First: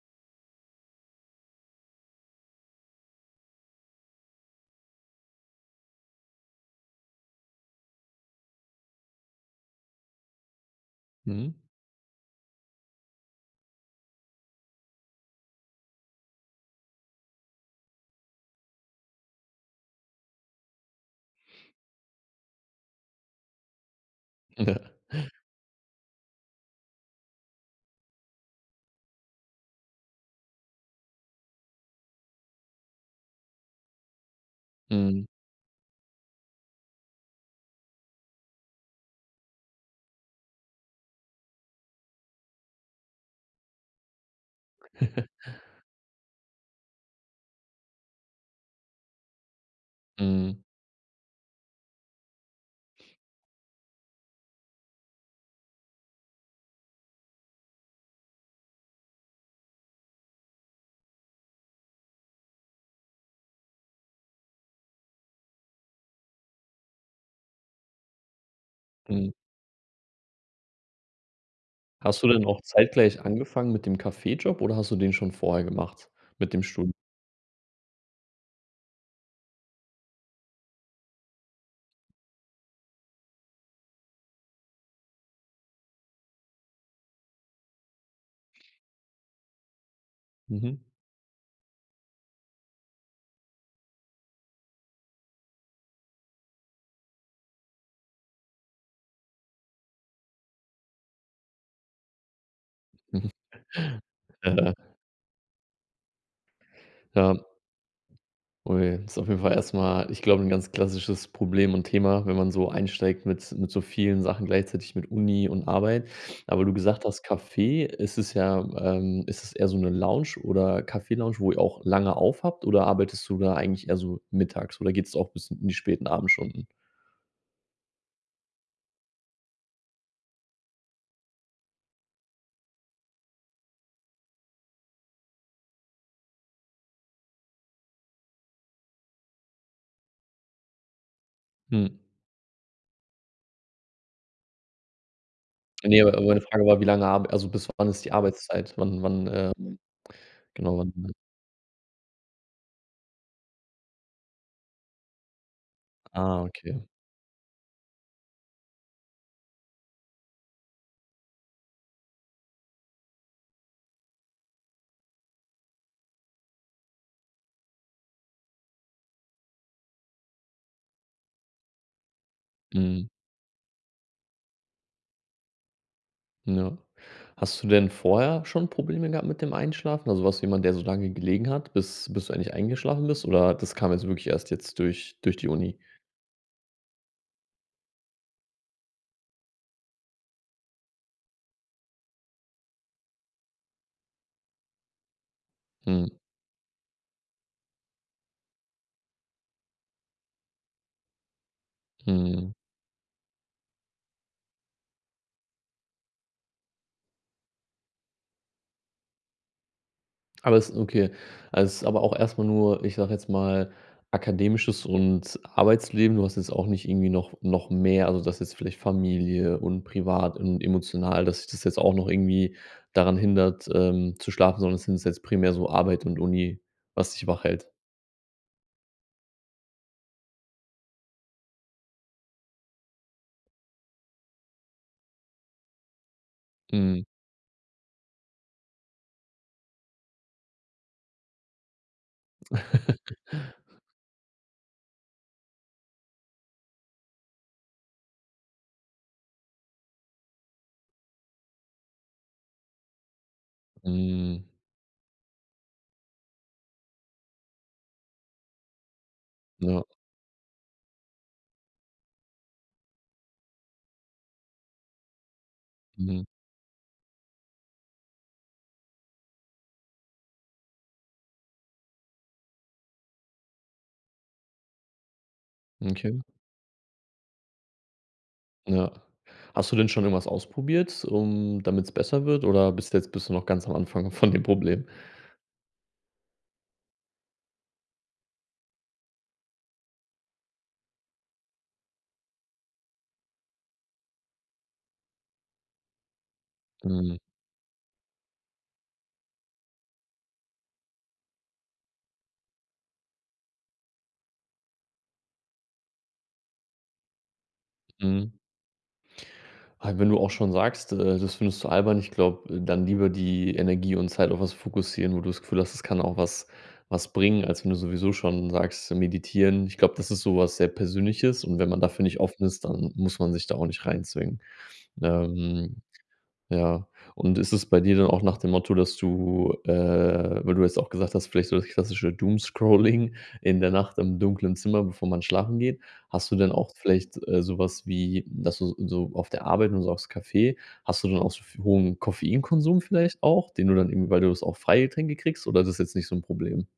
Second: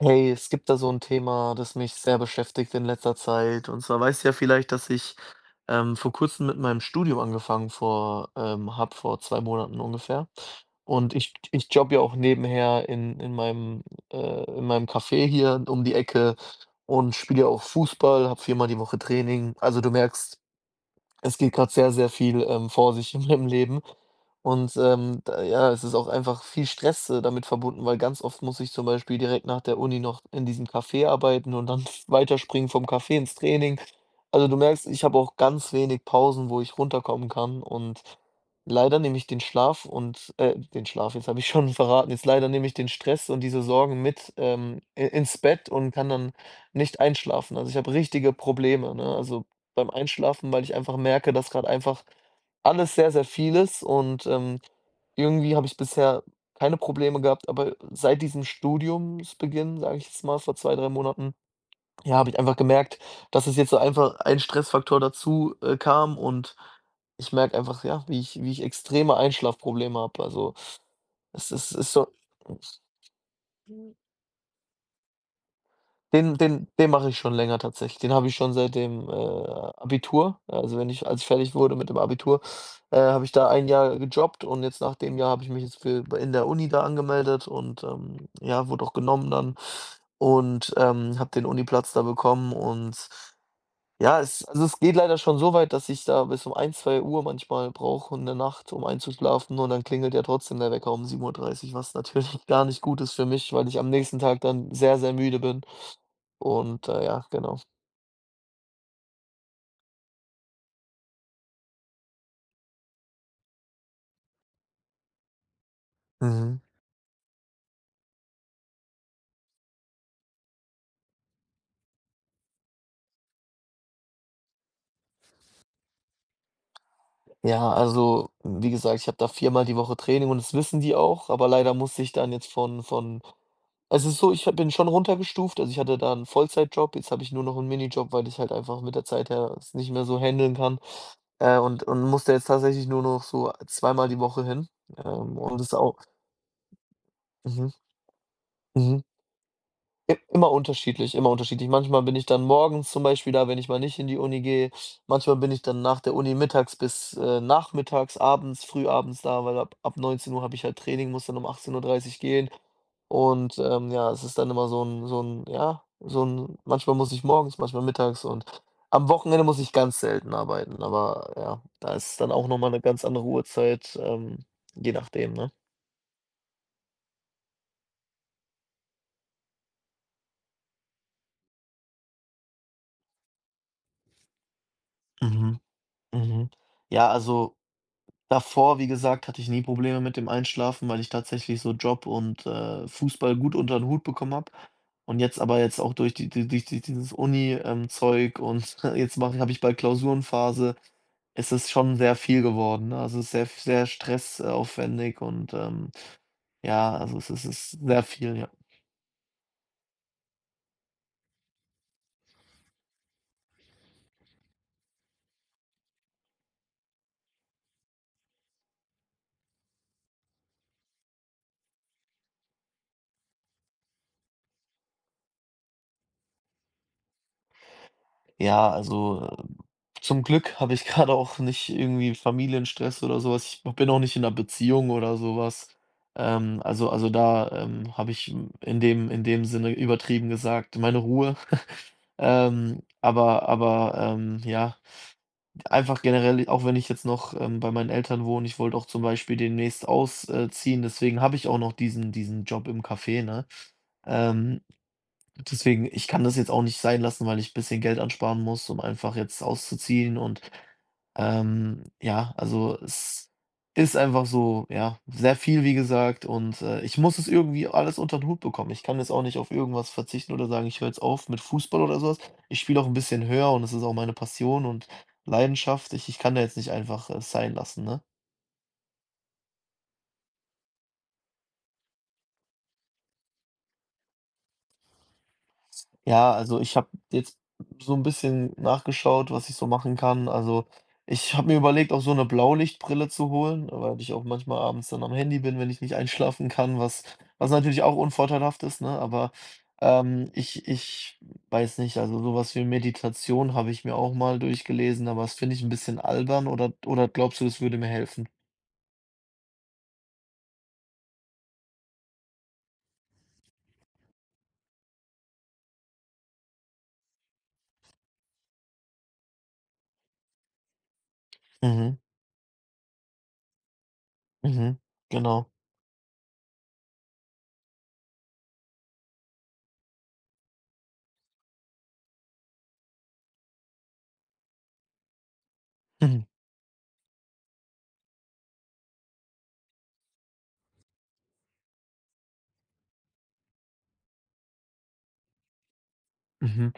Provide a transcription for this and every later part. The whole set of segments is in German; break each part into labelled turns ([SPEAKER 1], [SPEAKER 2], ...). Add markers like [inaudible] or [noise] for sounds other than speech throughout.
[SPEAKER 1] Hey, es gibt da so ein Thema, das mich sehr beschäftigt in letzter Zeit. Und zwar weißt du ja vielleicht, dass ich, vor Kurzem mit meinem Studium angefangen vor habe, vor 2 Monaten ungefähr. Und ich
[SPEAKER 2] Mhm.
[SPEAKER 1] ich jobbe ja auch nebenher in meinem Café hier um die Ecke und spiele ja auch Fußball, habe viermal die Woche Training. Also, du merkst, es geht gerade sehr, sehr viel, vor sich [laughs] in meinem Leben und,
[SPEAKER 2] Ja.
[SPEAKER 1] da ja, es ist auch einfach viel Stress, damit verbunden, weil ganz oft muss ich zum Beispiel direkt nach der Uni noch in diesem Café arbeiten und dann [laughs] weiterspringen vom Café ins Training. Also, du merkst, ich habe
[SPEAKER 2] Mhm.
[SPEAKER 1] auch ganz wenig Pausen, wo ich runterkommen kann, und leider nehme ich den Schlaf und den Schlaf, jetzt habe ich [laughs] schon verraten. Jetzt leider nehme ich den Stress und diese Sorgen mit, i ins
[SPEAKER 2] [laughs]
[SPEAKER 1] Bett und kann dann nicht einschlafen. Also, ich habe richtige Probleme, ne? Also, beim Einschlafen,
[SPEAKER 2] Mhm.
[SPEAKER 1] weil ich einfach merke, dass gerade einfach alles sehr, sehr viel ist, und, irgendwie habe ich bisher keine Probleme gehabt, aber seit diesem Studiumsbeginn, sage ich jetzt mal, vor zwei, 3 Monaten, ja, habe ich einfach gemerkt, dass es jetzt so einfach ein Stressfaktor dazu kam, und ich merke einfach, ja, wie ich extreme
[SPEAKER 2] Mhm.
[SPEAKER 1] Einschlafprobleme habe. Also, es ist so.
[SPEAKER 2] Hast du denn auch zeitgleich angefangen mit dem Kaffeejob oder hast du den schon vorher gemacht
[SPEAKER 1] Den
[SPEAKER 2] mit dem
[SPEAKER 1] den den
[SPEAKER 2] Studium?
[SPEAKER 1] mache ich schon länger tatsächlich. Den habe ich schon seit dem, Abitur. Also, wenn ich als ich fertig wurde mit dem Abitur, habe ich da ein Jahr gejobbt, und jetzt nach dem Jahr habe ich mich jetzt für in der Uni da angemeldet und, ja, wurde auch genommen dann und,
[SPEAKER 2] Mhm.
[SPEAKER 1] habe den Uniplatz da bekommen, und ja, es, also, es geht leider schon so weit, dass ich da bis um ein, zwei Uhr manchmal brauche um in der Nacht, um einzuschlafen, und dann klingelt ja trotzdem der Wecker um sieben Uhr dreißig, was natürlich [laughs] gar nicht
[SPEAKER 2] [laughs]
[SPEAKER 1] gut ist für
[SPEAKER 2] Mhm.
[SPEAKER 1] mich, weil ich am nächsten Tag dann
[SPEAKER 2] Ja,
[SPEAKER 1] sehr, sehr müde bin und, ja,
[SPEAKER 2] ja.
[SPEAKER 1] genau.
[SPEAKER 2] Ui, ist auf jeden Fall erstmal, ich glaube, ein ganz klassisches Problem und Thema, wenn man so einsteigt mit so vielen Sachen gleichzeitig, mit Uni und Arbeit.
[SPEAKER 1] Mhm.
[SPEAKER 2] Aber du gesagt hast, Café, ist es ja ist es eher so eine Lounge oder Kaffee-Lounge, wo ihr auch lange aufhabt oder arbeitest du da eigentlich eher so mittags oder geht es auch bis in die späten Abendstunden?
[SPEAKER 1] Ja, also, wie gesagt, ich habe da viermal die Woche Training, und das wissen die auch, aber leider muss ich dann jetzt von. Also, es ist so, ich bin schon runtergestuft. Also, ich hatte da einen Vollzeitjob, jetzt habe ich nur noch einen Minijob, weil ich halt einfach mit der Zeit her es nicht mehr so handeln kann, und
[SPEAKER 2] Mhm.
[SPEAKER 1] und musste jetzt tatsächlich nur noch so zweimal die Woche hin. Und das ist auch.
[SPEAKER 2] Ne, aber meine Frage war, wie lange Arb also bis
[SPEAKER 1] Mhm,
[SPEAKER 2] wann ist die Arbeitszeit? Wann
[SPEAKER 1] mhm.
[SPEAKER 2] wann, äh
[SPEAKER 1] I immer
[SPEAKER 2] genau, wann,
[SPEAKER 1] unterschiedlich, immer unterschiedlich. Manchmal bin ich dann morgens zum Beispiel da, wenn ich mal nicht in die Uni gehe. Manchmal bin ich dann nach der Uni
[SPEAKER 2] ah, okay.
[SPEAKER 1] mittags bis, nachmittags, abends, frühabends da, weil ab neunzehn Uhr habe ich halt Training, muss dann um achtzehn Uhr dreißig gehen. Und, ja, es ist dann immer so ein, ja, so ein. Manchmal muss ich morgens, manchmal mittags, und am Wochenende muss ich ganz selten arbeiten, aber ja, da ist dann auch noch mal 'ne ganz
[SPEAKER 2] Mhm,
[SPEAKER 1] andere Uhrzeit, je nachdem, ne?
[SPEAKER 2] ja. Hast du denn vorher schon Probleme gehabt mit dem Einschlafen? Also, warst du jemand, der so lange gelegen hat, bis du endlich eingeschlafen bist, oder das kam jetzt wirklich erst jetzt durch die
[SPEAKER 1] Mhm,
[SPEAKER 2] Uni?
[SPEAKER 1] mhm. Ja, also davor, wie gesagt, hatte ich nie Probleme mit dem Einschlafen, weil ich tatsächlich so Job und, Fußball gut unter den Hut bekommen habe. Und jetzt, aber jetzt auch
[SPEAKER 2] Mhm,
[SPEAKER 1] durch dieses Uni- Zeug, und [laughs] jetzt mache habe ich bald Klausurenphase, ist es schon sehr viel
[SPEAKER 2] mhm.
[SPEAKER 1] geworden, ne? Also, es ist sehr, sehr stressaufwendig und, ja, also, es ist sehr viel, ja.
[SPEAKER 2] Aber es okay. Also, es ist aber auch erstmal nur, ich sage jetzt mal, akademisches und Arbeitsleben. Du hast jetzt auch nicht irgendwie noch mehr also, das jetzt vielleicht Familie und privat und emotional, dass sich das jetzt auch noch irgendwie daran hindert, zu schlafen, sondern es sind jetzt primär so Arbeit und Uni, was dich wach hält.
[SPEAKER 1] Ja, also, zum Glück habe ich [laughs] gerade auch nicht irgendwie Familienstress oder so was. Ich bin auch nicht in einer Beziehung oder so was. Also
[SPEAKER 2] Mhm.
[SPEAKER 1] also da, habe ich in dem Sinne übertrieben gesagt meine Ruhe. [laughs]
[SPEAKER 2] [laughs]
[SPEAKER 1] Ja, einfach generell, auch wenn ich jetzt noch, bei meinen Eltern wohne, ich wollte auch zum Beispiel demnächst ausziehen. Deswegen habe ich auch noch diesen Job im Café, ne?
[SPEAKER 2] Mhm.
[SPEAKER 1] Ähm Deswegen, ich kann das jetzt auch nicht sein lassen, weil ich ein bisschen Geld ansparen muss, um einfach jetzt
[SPEAKER 2] Ja,
[SPEAKER 1] auszuziehen und, ja, also es ist einfach so, ja, sehr viel, wie
[SPEAKER 2] mhm.
[SPEAKER 1] gesagt, und, ich muss es irgendwie alles unter den Hut bekommen. Ich kann jetzt auch nicht auf irgendwas verzichten oder sagen: „Ich höre jetzt auf mit Fußball" oder so was. Ich spiele auch ein bisschen höher, und es ist auch meine Passion und Leidenschaft. Ich
[SPEAKER 2] Okay,
[SPEAKER 1] ich kann da jetzt nicht einfach es sein lassen, ne?
[SPEAKER 2] ja. Hast du denn schon irgendwas ausprobiert, um damit's besser wird, oder bist du noch ganz am Anfang von dem Problem?
[SPEAKER 1] Ja, also ich habe jetzt so ein bisschen nachgeschaut, was ich so machen kann. Also, ich habe mir überlegt, auch so eine Blaulichtbrille zu holen, weil ich auch manchmal abends dann am Handy bin, wenn ich nicht einschlafen kann,
[SPEAKER 2] Mhm,
[SPEAKER 1] was natürlich auch unvorteilhaft ist, ne? Aber, ich weiß nicht, also sowas wie Meditation habe ich mir auch mal durchgelesen, aber das finde ich ein bisschen albern, oder glaubst du, das würde mir helfen?
[SPEAKER 2] mhm. Ah, wenn du auch schon sagst, das findest du albern, ich glaube, dann lieber die Energie und Zeit auf was fokussieren, wo du das Gefühl hast, es kann auch was bringen, als wenn du sowieso schon sagst, meditieren. Ich glaube, das ist so was sehr Persönliches und wenn man
[SPEAKER 1] Mhm,
[SPEAKER 2] dafür nicht offen ist, dann muss man sich da auch nicht reinzwingen.
[SPEAKER 1] mhm, genau.
[SPEAKER 2] Ähm ja. Und ist es bei dir dann auch nach dem Motto, weil du jetzt auch gesagt hast, vielleicht so das klassische Doomscrolling in der Nacht im dunklen Zimmer, bevor man schlafen geht.
[SPEAKER 1] Mhm,
[SPEAKER 2] Hast du denn auch vielleicht, so wie, dass du so auf der Arbeit und so aufs Café hast du dann auch so f hohen Koffeinkonsum vielleicht auch, den du dann irgendwie weil du das auch Freigetränke kriegst oder ist das jetzt nicht so ein Problem?
[SPEAKER 1] mhm.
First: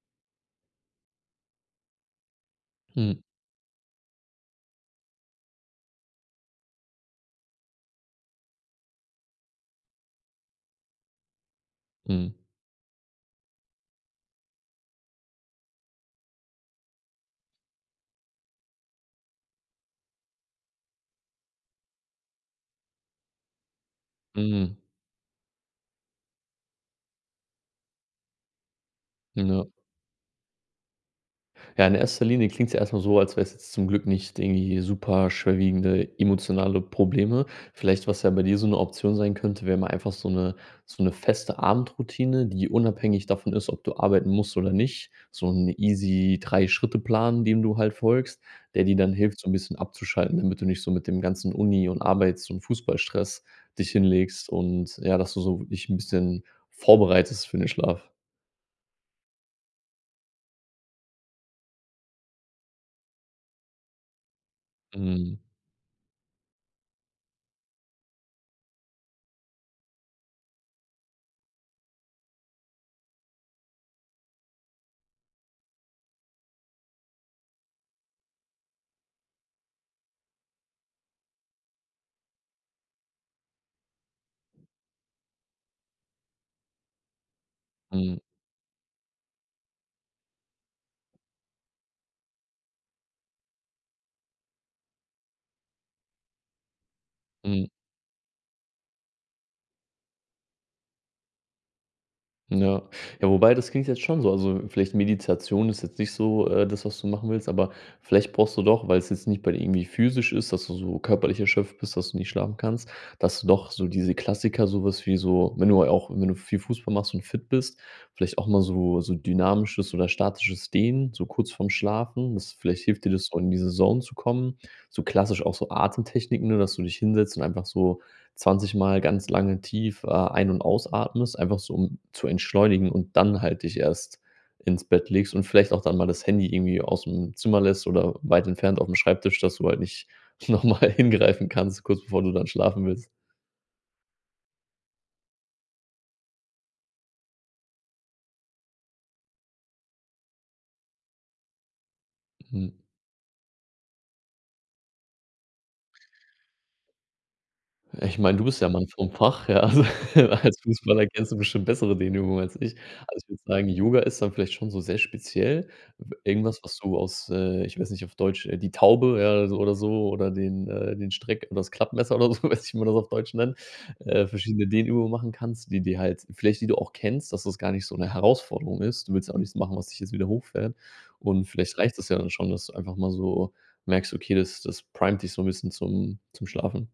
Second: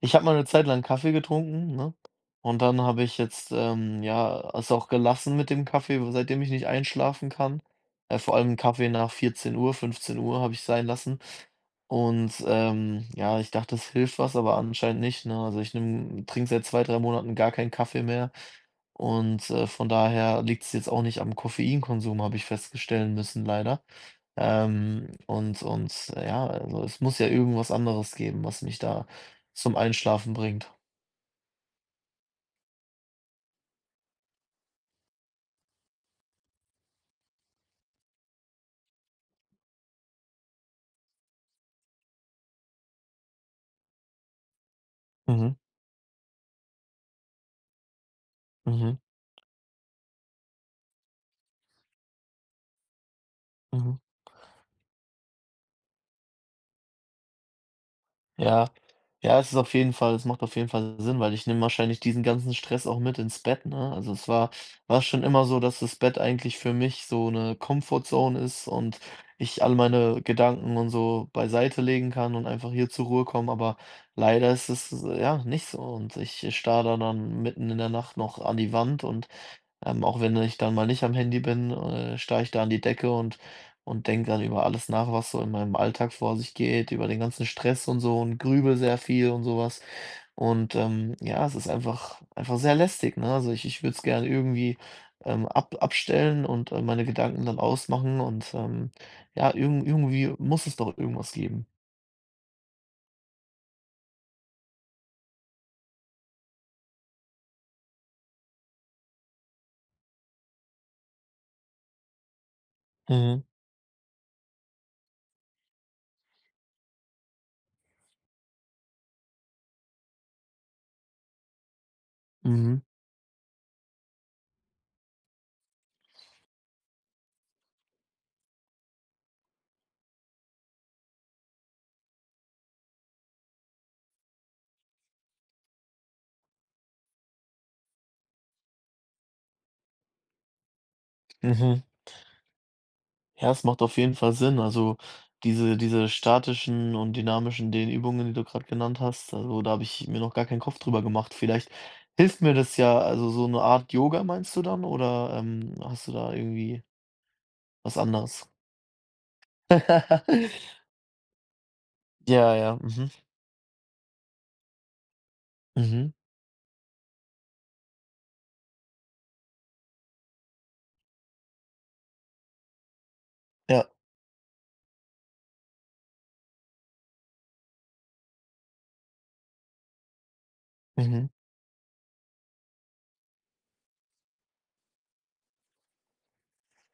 [SPEAKER 1] Ich habe mal eine Zeit lang Kaffee getrunken, ne? Und dann habe ich
[SPEAKER 2] Mhm.
[SPEAKER 1] jetzt, ja, es auch gelassen mit dem Kaffee, seitdem ich nicht einschlafen kann. Vor allem Kaffee nach 14:00 Uhr habe ich sein lassen. Und,
[SPEAKER 2] Mhm.
[SPEAKER 1] ja, ich dachte, es hilft was, aber anscheinend nicht, ne? Also, ich trinke seit 2, 3 Monaten gar keinen Kaffee mehr und, von daher liegt es jetzt auch nicht am Koffeinkonsum, habe ich feststellen müssen, leider.
[SPEAKER 2] Mhm.
[SPEAKER 1] Ja, also es muss ja irgendwas anderes geben, was mich da
[SPEAKER 2] Ja.
[SPEAKER 1] zum Einschlafen bringt.
[SPEAKER 2] Ja, in erster Linie klingt's ja erstmal so, als wär's jetzt zum Glück nicht irgendwie super schwerwiegende emotionale Probleme. Vielleicht, was ja bei dir so eine Option sein könnte, wäre mal einfach so eine feste Abendroutine, die unabhängig davon ist, ob du arbeiten musst oder nicht. So
[SPEAKER 1] Mhm,
[SPEAKER 2] ein easy Drei-Schritte-Plan, dem du halt folgst, der dir
[SPEAKER 1] mhm,
[SPEAKER 2] dann hilft, so ein bisschen abzuschalten, damit du nicht so mit dem ganzen Uni und Arbeits und Fußballstress dich
[SPEAKER 1] mhm.
[SPEAKER 2] hinlegst und ja, dass du so dich ein bisschen vorbereitest für den Schlaf.
[SPEAKER 1] Ja. Ja, es macht auf jeden Fall Sinn, weil ich nehme wahrscheinlich diesen ganzen Stress auch mit ins Bett, ne? Also, es war schon
[SPEAKER 2] Mhm.
[SPEAKER 1] immer so, dass das Bett eigentlich für mich so eine Comfort Zone ist und ich all meine Gedanken und so beiseite legen kann und einfach hier zur Ruhe kommen, aber leider ist es, ja, nicht so, und ich starre da dann mitten in der Nacht noch an die Wand und, auch wenn ich dann mal nicht am Handy bin, starre ich da an die Decke und denke dann über alles nach, was so in meinem Alltag vor sich geht, über den ganzen Stress und
[SPEAKER 2] Mhm.
[SPEAKER 1] so, und grübele sehr viel und sowas. Und, ja, es ist einfach sehr lästig, ne? Also, ich würde es gerne irgendwie, ab abstellen und, meine Gedanken dann
[SPEAKER 2] Mhm.
[SPEAKER 1] ausmachen und, ja, irgendwie muss es doch irgendwas geben.
[SPEAKER 2] Ja. Ja, wobei das klingt jetzt schon so. Also, vielleicht Meditation ist jetzt nicht so, das, was du machen willst, aber vielleicht brauchst du doch, weil es jetzt nicht bei dir irgendwie physisch ist, dass du so körperlich erschöpft bist, dass du nicht schlafen kannst, dass
[SPEAKER 1] Mhm,
[SPEAKER 2] du doch so diese Klassiker, sowas wie so wenn du auch wenn du viel Fußball machst und fit bist, vielleicht auch mal so dynamisches oder statisches Dehnen, so kurz vorm Schlafen. Das
[SPEAKER 1] mhm,
[SPEAKER 2] vielleicht hilft dir das, so in diese Zone zu kommen. So klassisch auch so Atemtechniken, ne, dass du dich hinsetzt und einfach so 20 Mal ganz lange tief, ein und ausatmest, einfach so, um zu entschleunigen und dann halt dich erst ins Bett legst und vielleicht auch dann mal das Handy irgendwie aus dem Zimmer lässt oder weit entfernt auf dem Schreibtisch, dass du halt nicht [laughs] nochmal hingreifen kannst,
[SPEAKER 1] mhm.
[SPEAKER 2] kurz bevor du dann schlafen willst.
[SPEAKER 1] Ja, es macht auf jeden Fall Sinn. Also, diese statischen und dynamischen Dehnübungen, die du gerade genannt hast, also da habe ich mir noch gar keinen Kopf drüber gemacht. Vielleicht hilft mir
[SPEAKER 2] Mhm.
[SPEAKER 1] das ja, also so eine Art Yoga meinst du dann, oder hast du da irgendwie was
[SPEAKER 2] Ich meine, du
[SPEAKER 1] anderes?
[SPEAKER 2] bist ja Mann vom Fach, ja. Also, [laughs] als
[SPEAKER 1] [laughs]
[SPEAKER 2] Fußballer kennst du bestimmt bessere Dehnübungen als
[SPEAKER 1] Ja,
[SPEAKER 2] ich.
[SPEAKER 1] ja, mhm,
[SPEAKER 2] Also, ich würde sagen, Yoga ist dann vielleicht schon so sehr speziell.
[SPEAKER 1] mhm,
[SPEAKER 2] Irgendwas, was du aus, ich weiß nicht, auf Deutsch, die Taube, ja, so oder so oder den Streck oder das Klappmesser oder so, [laughs] weiß nicht, wie man das auf Deutsch nennt,
[SPEAKER 1] ja,
[SPEAKER 2] verschiedene Dehnübungen machen kannst, die dir halt vielleicht die du auch kennst, dass das gar nicht so eine Herausforderung ist. Du willst ja auch nichts machen, was dich jetzt wieder hochfährt.
[SPEAKER 1] mhm.
[SPEAKER 2] Und vielleicht reicht das ja dann schon, dass du einfach mal so merkst: „Okay, das primet dich so ein bisschen zum Schlafen."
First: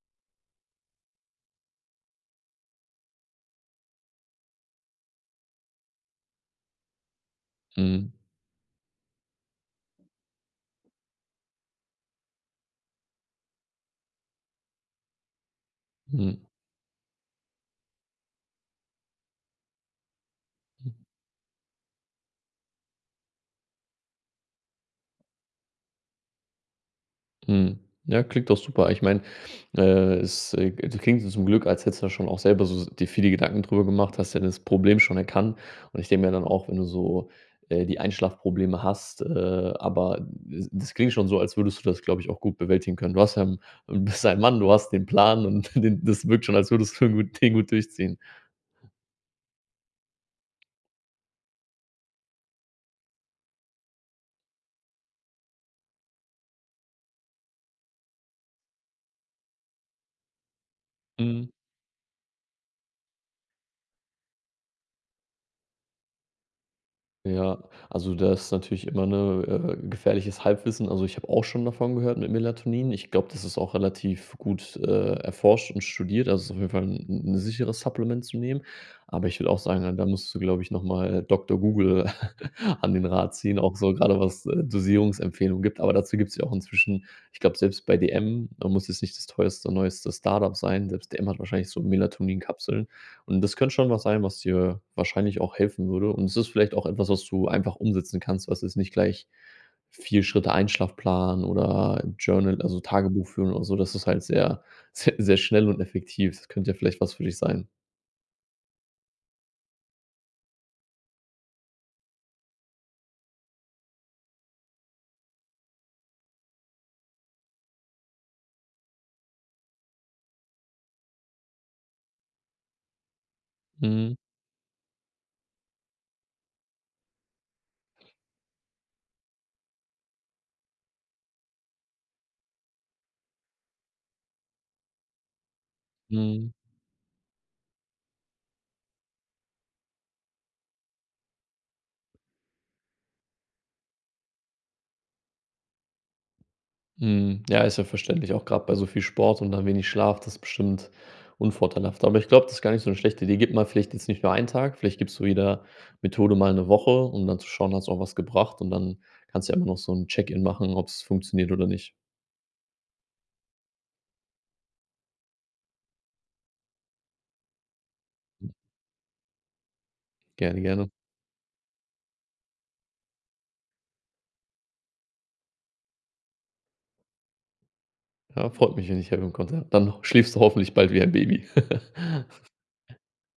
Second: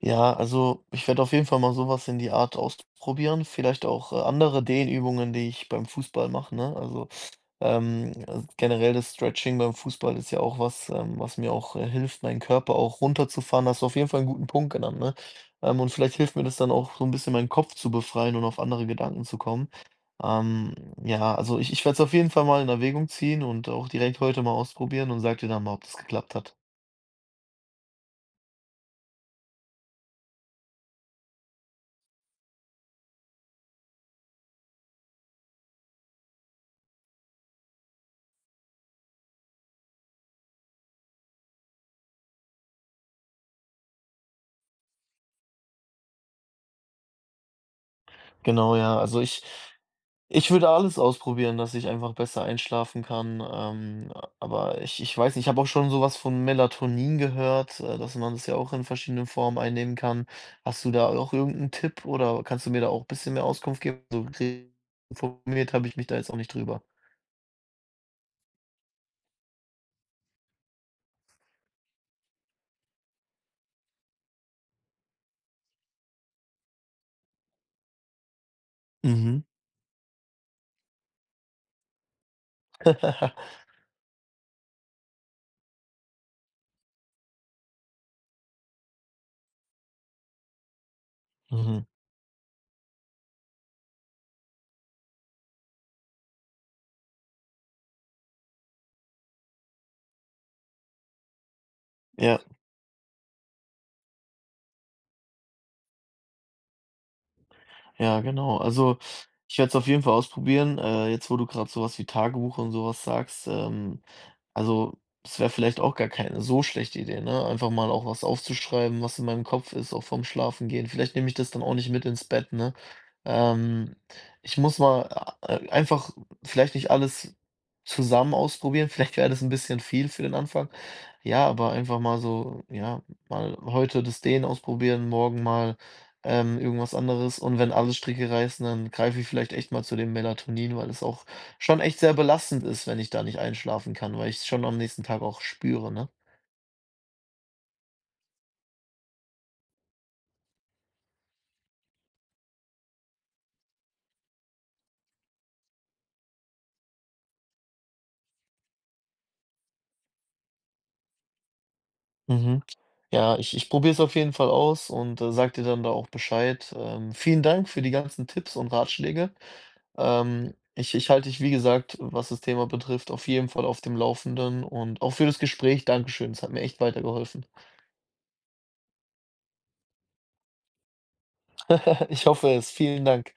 [SPEAKER 1] Ja, also ich werde auf jeden Fall mal sowas in die Art ausprobieren. Vielleicht auch andere Dehnübungen, die ich beim Fußball mache, ne?
[SPEAKER 2] Mhm.
[SPEAKER 1] Also generell, das Stretching beim Fußball ist ja auch was, was mir auch hilft, meinen Körper auch runterzufahren. Hast du auf jeden Fall einen guten Punkt genannt, ne? Und vielleicht hilft
[SPEAKER 2] Mhm.
[SPEAKER 1] mir das dann auch so ein bisschen, meinen Kopf zu befreien und auf andere Gedanken zu kommen. Ähm, ja, also ich werde es auf jeden Fall mal in Erwägung ziehen und auch direkt heute mal ausprobieren und sag dir dann mal, ob das geklappt hat.
[SPEAKER 2] Mhm. Ja, klingt doch super. Ich meine, äh, es, g klingt zum Glück, als hättest du da schon auch selber so dir viele Gedanken drüber gemacht, hast ja das Problem schon erkannt. Und ich denke mir dann auch, wenn du so, die Einschlafprobleme hast, aber d das klingt schon so, als würdest du das, glaube ich, auch gut bewältigen können. Du hast ja 'n bist ein Mann, du hast den Plan und [laughs] den das wirkt schon, als würdest du den gut durchziehen.
[SPEAKER 1] Genau, ja. Also ich. Ich würde alles ausprobieren, dass ich einfach besser einschlafen kann, aber ich weiß nicht, ich habe auch schon sowas von Melatonin gehört, dass man das ja auch in verschiedenen Formen einnehmen kann. Hast du da auch
[SPEAKER 2] Mhm.
[SPEAKER 1] irgendeinen Tipp, oder kannst du mir da auch ein bisschen mehr Auskunft geben? So informiert habe ich mich da jetzt auch nicht drüber.
[SPEAKER 2] Ja, also das ist natürlich immer 'ne gefährliches Halbwissen. Also, ich habe auch schon davon gehört mit Melatonin. Ich glaube, das ist auch relativ gut, erforscht und studiert. Also, es ist auf jeden Fall ein 'n sicheres Supplement zu nehmen. Aber ich
[SPEAKER 1] Mhm.
[SPEAKER 2] würde auch sagen, da musst du, glaube ich, noch mal Doktor Google [laughs] an den Rat ziehen,
[SPEAKER 1] [laughs]
[SPEAKER 2] auch so gerade was, Dosierungsempfehlungen gibt. Aber dazu gibt es ja auch inzwischen ich glaube, selbst bei DM, muss jetzt nicht das teuerste, neueste Startup sein. Selbst DM hat wahrscheinlich so
[SPEAKER 1] Mhm.
[SPEAKER 2] Melatonin-Kapseln. Und das könnte schon was sein, was dir wahrscheinlich auch helfen würde. Und es ist vielleicht auch etwas, was du einfach umsetzen kannst, was jetzt nicht gleich 4 Schritte Einschlafplan oder
[SPEAKER 1] Ja,
[SPEAKER 2] Journal, also Tagebuch führen oder so. Das ist halt sehr, [laughs] sehr sehr schnell und effektiv. Das könnte ja vielleicht was für dich sein.
[SPEAKER 1] ja, genau. Also, ich werde es auf jeden Fall ausprobieren. Jetzt, wo du gerade sowas wie Tagebuch und sowas sagst, also, es wäre vielleicht auch gar keine so schlechte Idee, ne? Einfach mal auch was aufzuschreiben, was in meinem Kopf ist, auch vorm Schlafen gehen. Vielleicht nehme ich das dann auch nicht mit ins Bett, ne? Ähm,
[SPEAKER 2] Mhm,
[SPEAKER 1] ich muss mal einfach vielleicht nicht alles zusammen ausprobieren. [laughs] Vielleicht wäre das ein bisschen viel für den Anfang. Ja, aber einfach mal so, ja, mal heute das Dehnen ausprobieren, morgen mal
[SPEAKER 2] mhm.
[SPEAKER 1] irgendwas anderes. Und wenn alle Stricke reißen, dann greife ich vielleicht echt mal zu dem Melatonin, weil es auch schon echt sehr belastend ist, wenn ich da nicht einschlafen kann, weil ich es schon am nächsten Tag auch spüre, ne?
[SPEAKER 2] Mhm. Ja, ist ja verständlich, auch gerade bei so viel Sport und dann wenig Schlaf, das ist bestimmt unvorteilhaft. Aber ich glaube, das ist gar nicht so eine schlechte Idee. Gib mal vielleicht jetzt nicht nur einen Tag, vielleicht gibst du jeder Methode mal eine Woche, um dann zu schauen, hat's auch was gebracht und dann kannst du ja immer noch so ein Check-in machen, ob's funktioniert oder nicht.
[SPEAKER 1] Mhm. Ja, ich probiere es auf jeden Fall aus und, sage dir dann da auch Bescheid. Vielen Dank für die ganzen Tipps und Ratschläge.
[SPEAKER 2] Gerne, gerne.
[SPEAKER 1] Ich halte dich, wie gesagt, was das Thema betrifft, auf jeden Fall auf dem Laufenden, und auch für das Gespräch: Dankeschön, es hat mir echt weitergeholfen.
[SPEAKER 2] Ja, freut mich, wenn ich helfen konnte. Ja, dann schläfst du hoffentlich bald wie ein Baby.
[SPEAKER 1] [laughs] Ich hoffe
[SPEAKER 2] [laughs]
[SPEAKER 1] es. Vielen Dank.